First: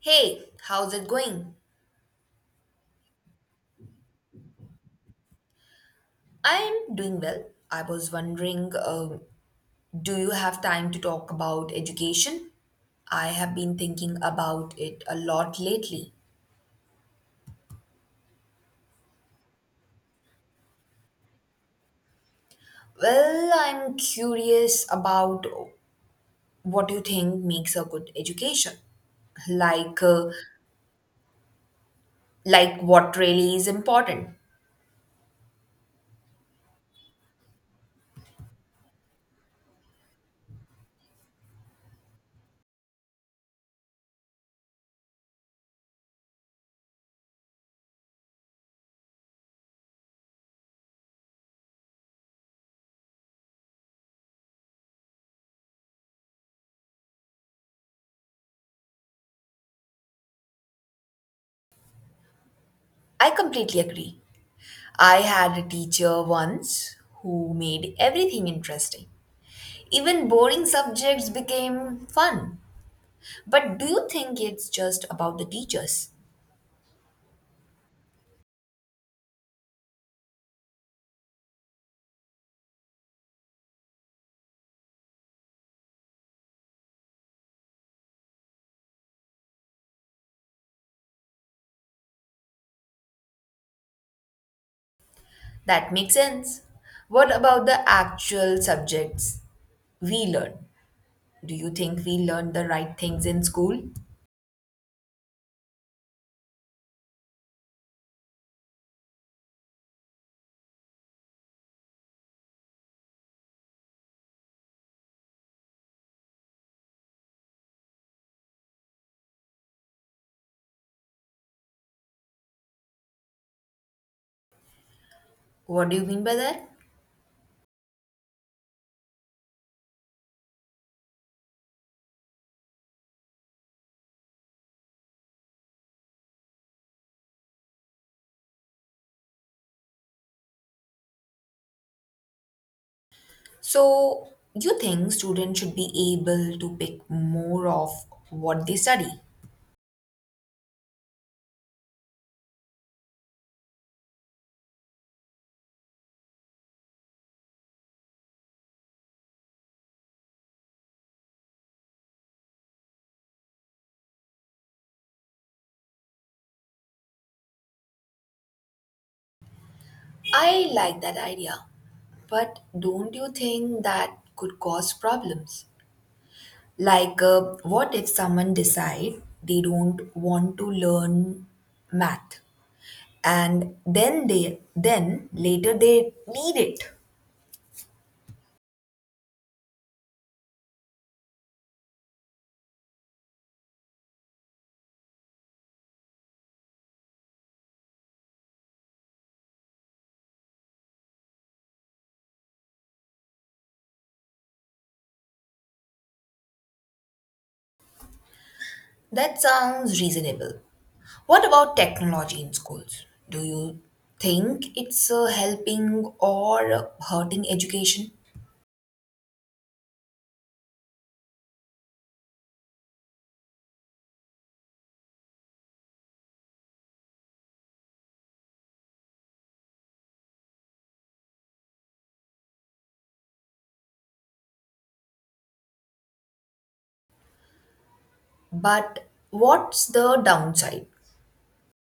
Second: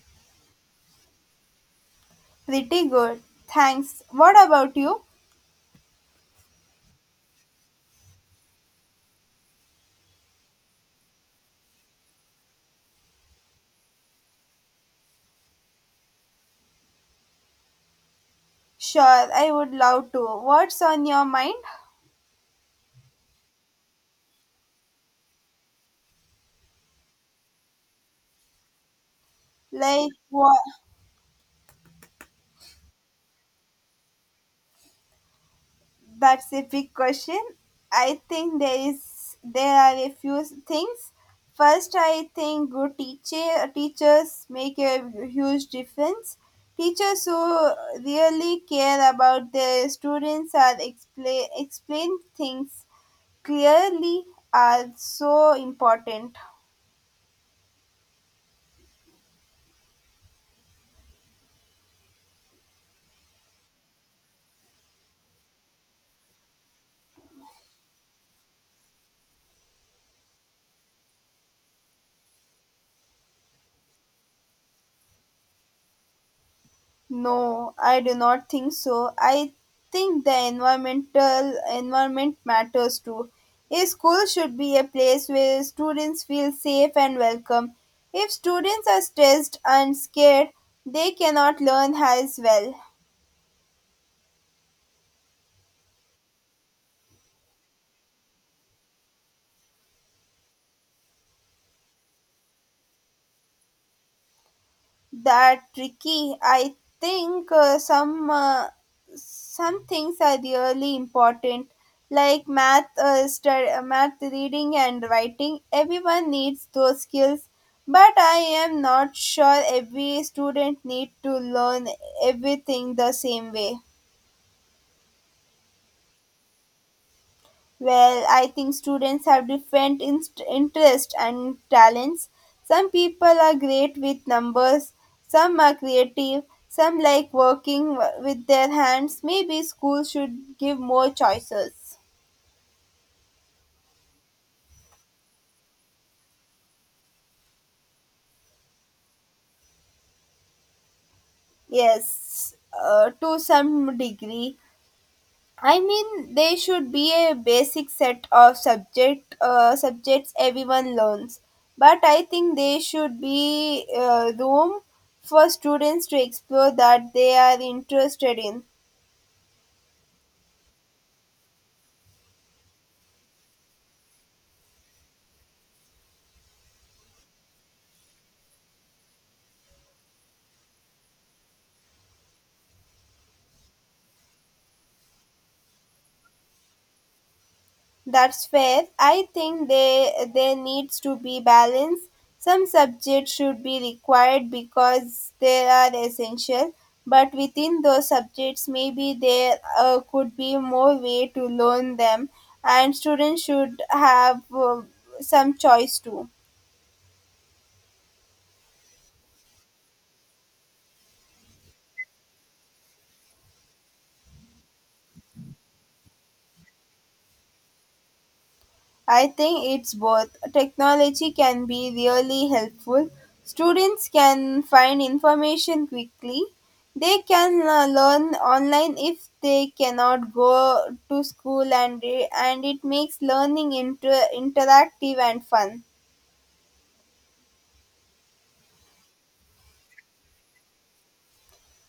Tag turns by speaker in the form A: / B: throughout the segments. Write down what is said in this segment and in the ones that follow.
A: Hey, how's it going?
B: Pretty good. Thanks. What about you?
A: I'm doing well. I was wondering, do you have time to talk about education? I have been thinking about it a lot lately.
B: Sure, I would love to. What's on your mind?
A: Well, I'm curious about what you think makes a good education. Like,
B: Like
A: uh,
B: what
A: like what really is important.
B: that's a big question. I think there are a few things. First, I think good teachers make a huge difference. Teachers who really care about their students are explain things clearly are so important.
A: I completely agree. I had a teacher once who made everything interesting. Even boring subjects became fun. But do you think it's just about the teachers?
B: No, I do not think so. I think the environment matters too. A school should be a place where students feel safe and welcome. If students are stressed and scared, they cannot learn as well.
A: That makes sense. What about the actual subjects we learn? Do you think we learn the right things in school?
B: That tricky. I think some things are really important, like math, math reading and writing. Everyone needs those skills, but I am not sure every student need to learn everything the same way.
A: What do you mean by that?
B: Well, I think students have different interests and talents. Some people are great with numbers, some are creative, some like with their hands. Maybe school should give more choices.
A: So, you think students should be able to pick more of what they study?
B: Yes, to some degree. I mean, there should be a basic set of subjects everyone learns, but I think there should be room for students to explore that they are interested in.
A: I like that idea. But don't you think that could cause problems? What if someone decide they don't want to learn math and then they then later they need it.
B: That's fair. I think they there needs to be balance. Some subjects should be required because they are essential, but within those subjects, maybe there could be more way to learn them, and students should have some choice too.
A: That sounds reasonable. What about technology in schools? Do you think it's helping or hurting education?
B: I think it's both. Technology can be really helpful. Students can find information quickly. They can learn online if they cannot go to school and it makes interactive and fun.
A: But what's the downside?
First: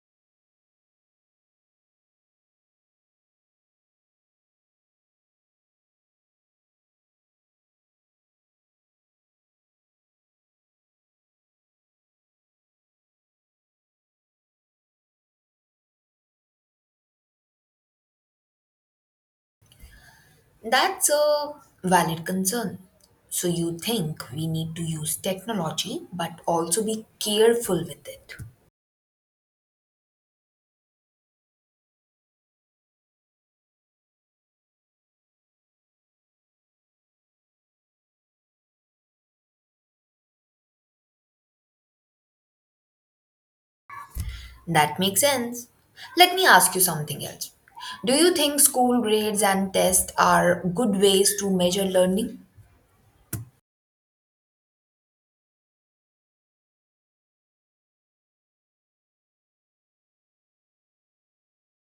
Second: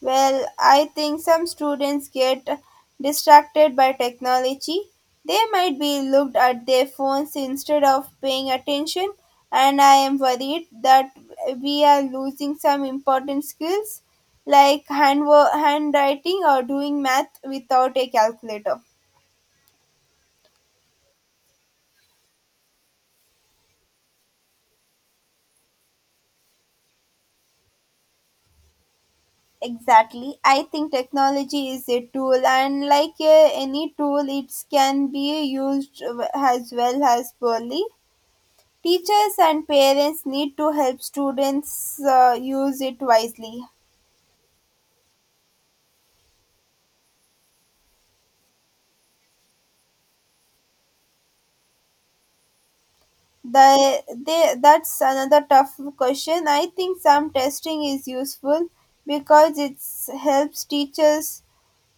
B: Well, I think some students get distracted by technology. They might be looked at their phones instead of paying attention, and I am worried that we are losing some important skills like handwriting or doing math without a calculator.
A: That's a valid concern. So you think we need to use technology but also be careful with it?
B: Exactly. I think technology is a tool, and like any tool, it can be used as well as poorly. Teachers and parents need to help students use it wisely.
A: That makes sense. Let me ask you something else. Do you think school grades and tests are good ways to measure learning?
B: That's another tough question. I think some testing is useful because it helps teachers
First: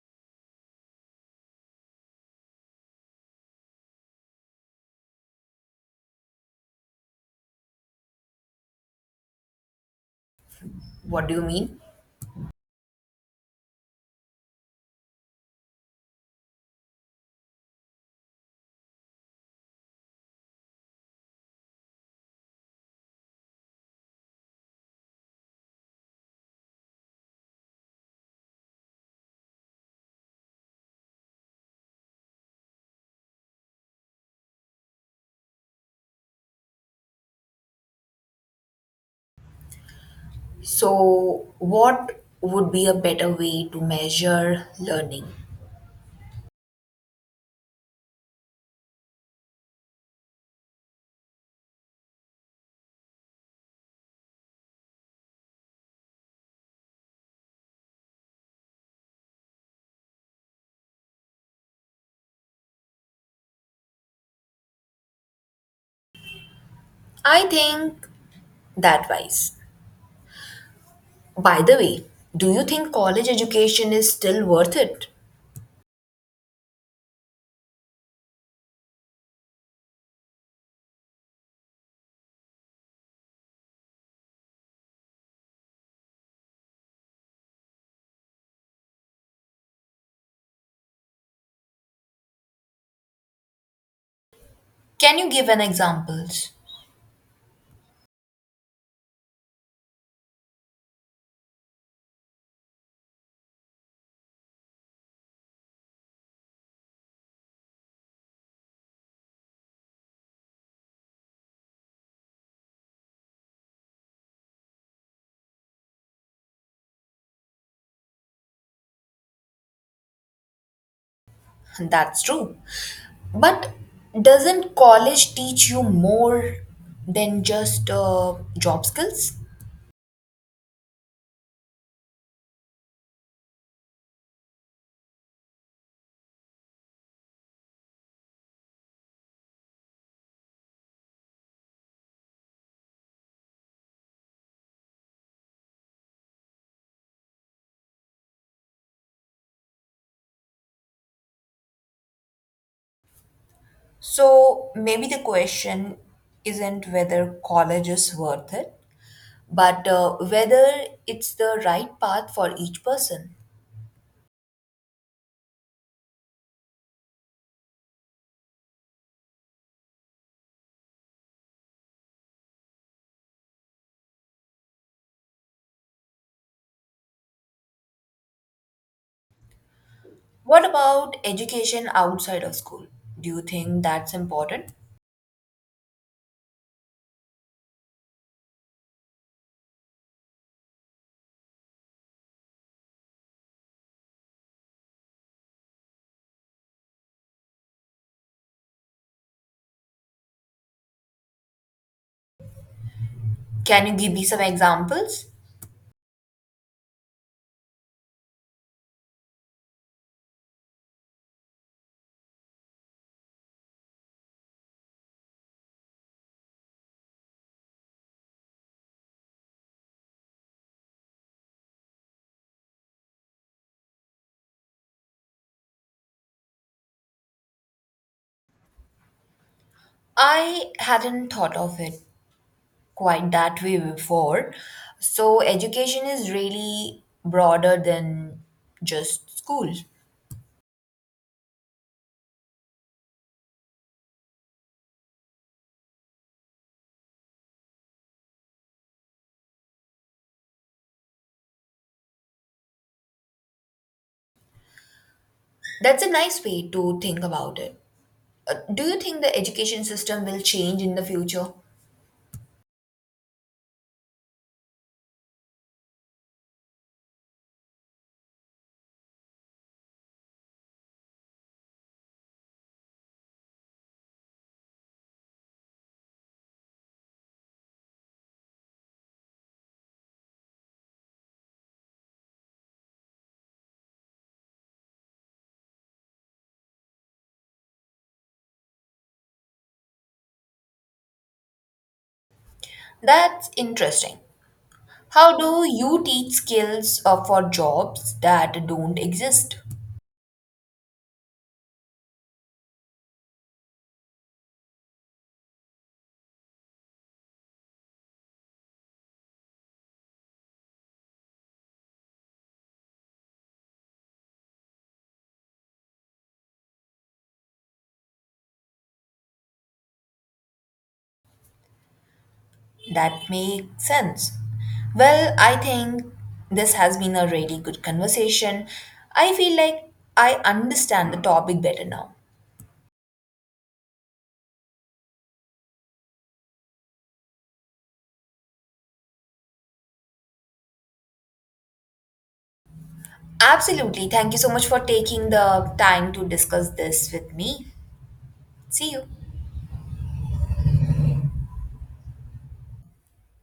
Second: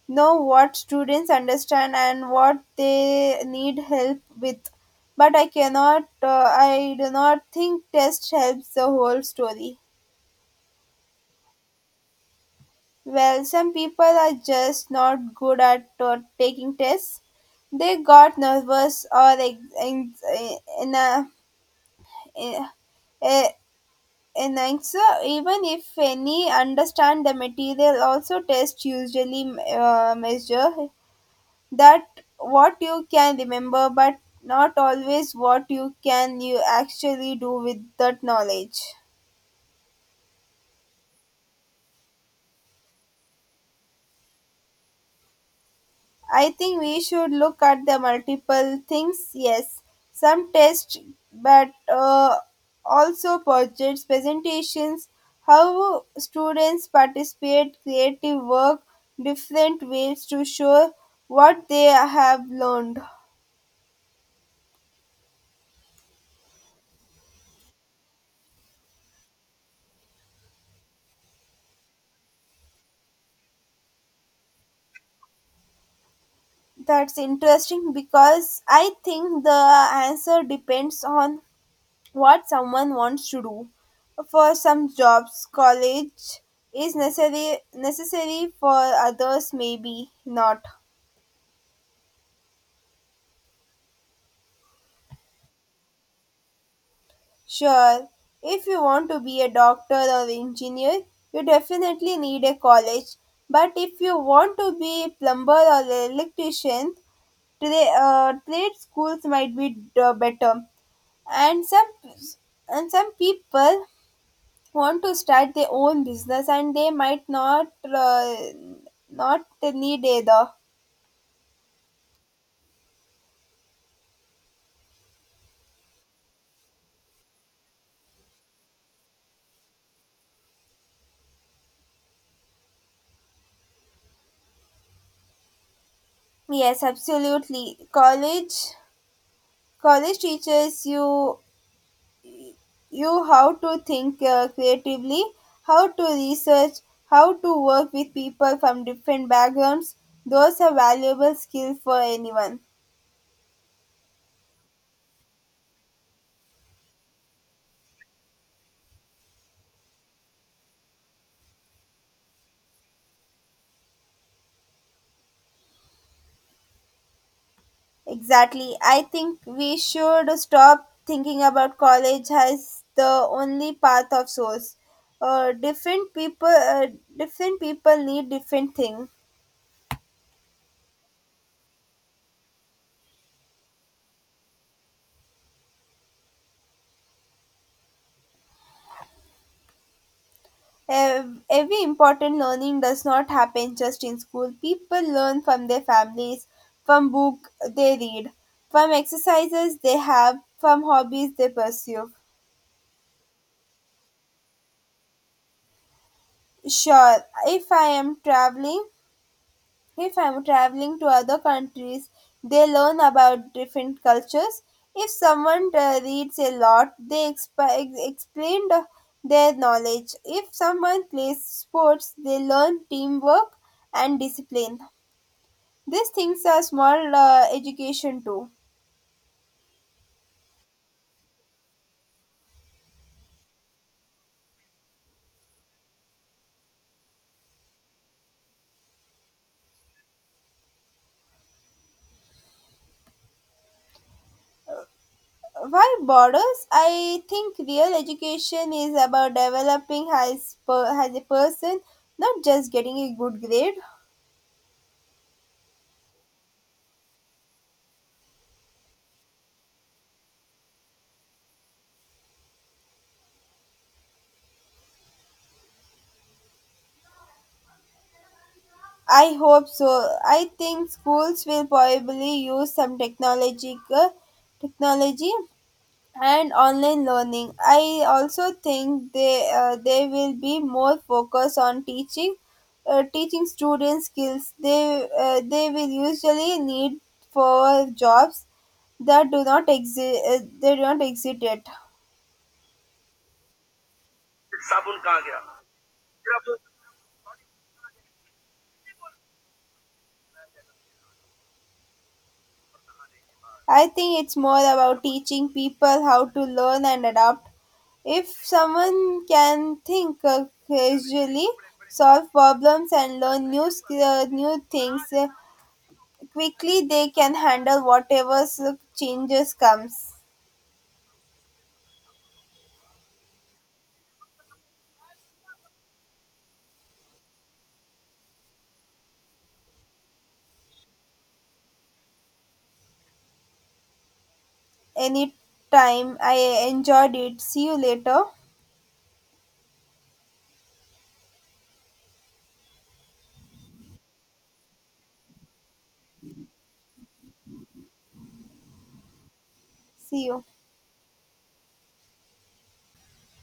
B: know what students understand and what they need help with. But I do not think test helps the whole story.
A: What do you mean?
B: Well, some people are just not good at taking tests. They got nervous or in a, in a, in answer, even if any understand the material. Also, tests usually measure that what you can remember, but not always what you actually do with that knowledge.
A: So, what would be a better way to measure learning?
B: I think we should look at the multiple things. Yes, some tests, but also projects, presentations, how students participate, creative work, different ways to show what they have learned.
A: I think that wise. By the way, do you think college education is still worth it?
B: That's interesting because I think the answer depends on what someone wants to do. For some jobs, college is necessary for others maybe not.
A: Can you give an examples?
B: Sure, if you want to be a doctor or engineer, you definitely need a college. But if you want to be a plumber or an electrician, trade schools might be better. And some and some people want to start their own business and they might not need either.
A: That's true. But doesn't college teach you more than just job skills?
B: Yes, absolutely. College teaches you how to think creatively, how to research, how to work with people from different backgrounds. Those are valuable skills for anyone.
A: So maybe the question isn't whether college is worth it, but whether it's the right path for each person.
B: Exactly. I think we should stop thinking about college as the only path of source. Uh, different people, uh, Different people need different things.
A: What about education outside of school? Do you think that's important?
B: Every important learning does not happen just in school. People learn from their families, from book they read, from exercises they have, from hobbies they pursue.
A: Can you give me some examples?
B: Sure, if I am traveling If I'm traveling to other countries, they learn about different cultures. If someone reads a lot, they their knowledge. If someone plays sports, they learn teamwork and discipline. These things are small education too.
A: I hadn't thought of it quite that way before. So, education is really broader than just school.
B: Why borders? I think real education is about developing as a person, not just getting a good grade.
A: That's a nice way to think about it. Do you think the education system will change in the future?
B: I hope so. I think schools will probably use some technological technology and online learning. I also think they will be more focused on teaching students skills they will usually need for jobs that do not exist, they do not exist yet.
A: That's interesting.
B: साबुन कहाँ
A: How
B: गया?
A: do you teach skills for jobs that don't exist?
B: I think it's more about teaching people how to learn and adapt. If someone can think casually, solve problems, and learn new things quickly, they can handle whatever changes comes.
A: That makes sense. Well, I think this has been a really good conversation. I feel like I understand the topic better now.
B: Any time, I enjoyed it. See you later.
A: Absolutely. Thank you so much for taking the time to discuss this with me. See you.
B: See you.